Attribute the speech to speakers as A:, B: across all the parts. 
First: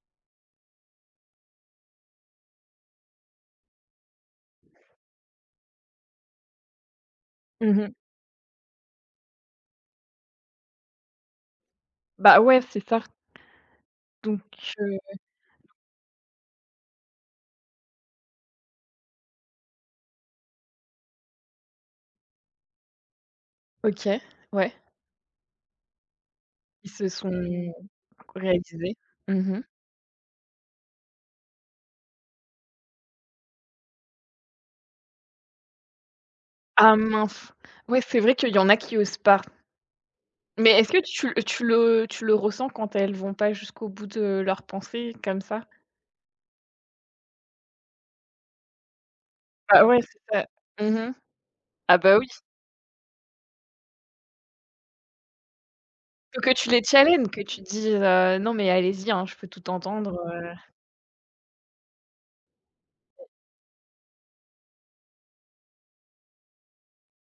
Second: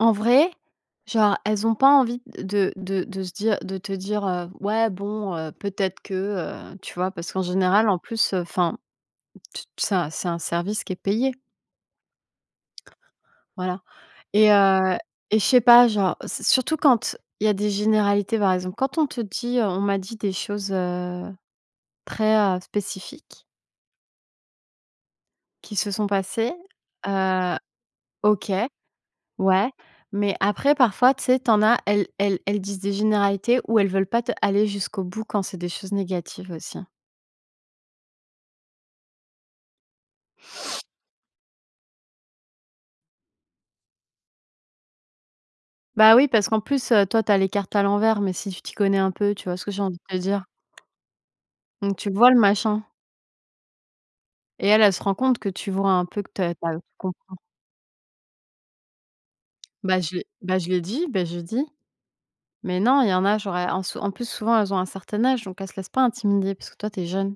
A: En vrai, genre, elles ont pas envie de de de se dire de te dire, heu: «Ouais, bon, heu, peut-être que», heu, tu vois? Parce qu'en
B: Mmh
A: général,
B: mh.
A: en plus, heu, enfin, tu t ça, c'est un service qui est payé.
B: Bah, ouais, c'est ça.
A: Voilà
B: Donc
A: et heu
B: heu
A: et je sais pas, genre, c'est surtout quand il y a des généralités, par exemple, quand on te dit: «On m'a dit des choses, heu, très, heu, spécifiques»
B: OK, ouais.
A: «qui se sont passées»,
B: Ils se sont
A: heu, OK,
B: réalisés. Mmh mh.
A: ouais. Mais après, parfois, tu sais, tu en as, elles elles, elles disent des généralités où elles veulent pas t aller jusqu'au bout quand c'est des choses négatives aussi, hein.
B: Ah, mince! Ouais, c'est vrai qu'il y en a qui osent pas. Mais est-ce que tu l tu le tu le ressens quand elles vont pas jusqu'au bout de leurs pensées comme ça?
A: Bah, oui, parce qu'en plus, heu, toi, tu as les cartes à l'envers, mais si tu t'y connais un peu, tu vois, ce que j'ai
B: Ah,
A: envie
B: ouais,
A: de te
B: c'est
A: dire?
B: ça. Mmh mh.
A: Donc
B: Ah,
A: tu le
B: bah, oui.
A: vois, le machin et elle, elle se rend compte que tu vois un peu que
B: Il faut
A: tu
B: que
A: as tu
B: tu
A: as tu
B: les challenges,
A: comprends.
B: que tu dises, heu: «Non mais allez-y, hein, je peux tout
A: Bah, je
B: entendre,
A: l'ai
B: heu»
A: bah, je l'ai dit, bah, je l'ai dit. Mais non, il y en
B: [unintelligible]
A: a, genre, elles en s en plus, souvent, elles ont un certain âge, donc elles se laissent pas intimider parce que toi, tu es jeune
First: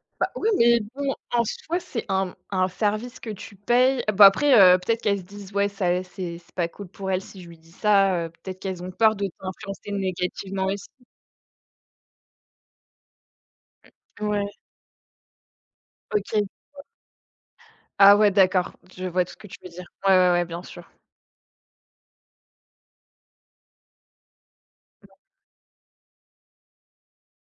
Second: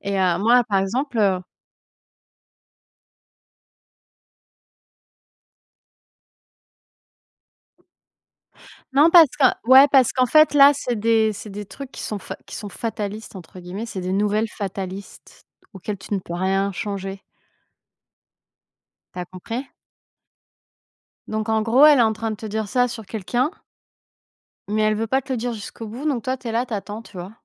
A: et
B: Bah,
A: heu,
B: oui
A: moi, par
B: mais bon,
A: exemple, heu
B: en soi, c'est un, mmh, un service que tu payes Bon, après, heu, peut-être qu'elles se disent: «Ouais, ça, c'est c'est pas cool pour elle, si je lui dis, ça, heu» peut-être qu'elles ont
A: Non,
B: peur de
A: parce que ouais,
B: t'influencer
A: parce qu'en fait,
B: négativement
A: là,
B: aussi.
A: c'est des c'est des trucs qui sont f qui sont «fatalistes», entre guillemets, c'est des
B: Mmh. Ouais.
A: nouvelles fatalistes auxquelles tu ne
B: OK.
A: peux
B: Je
A: rien
B: vois.
A: changer.
B: Ah, ouais, d'accord. Je
A: Tu as
B: vois tout ce que tu
A: compris?
B: veux dire. Ouais, ouais, ouais, bien sûr.
A: Donc en gros, elle est en train de te dire ça sur quelqu'un mais elle veut pas te le
B: [unintelligible]
A: dire jusqu'au bout donc toi, tu es là, tu attends, tu vois?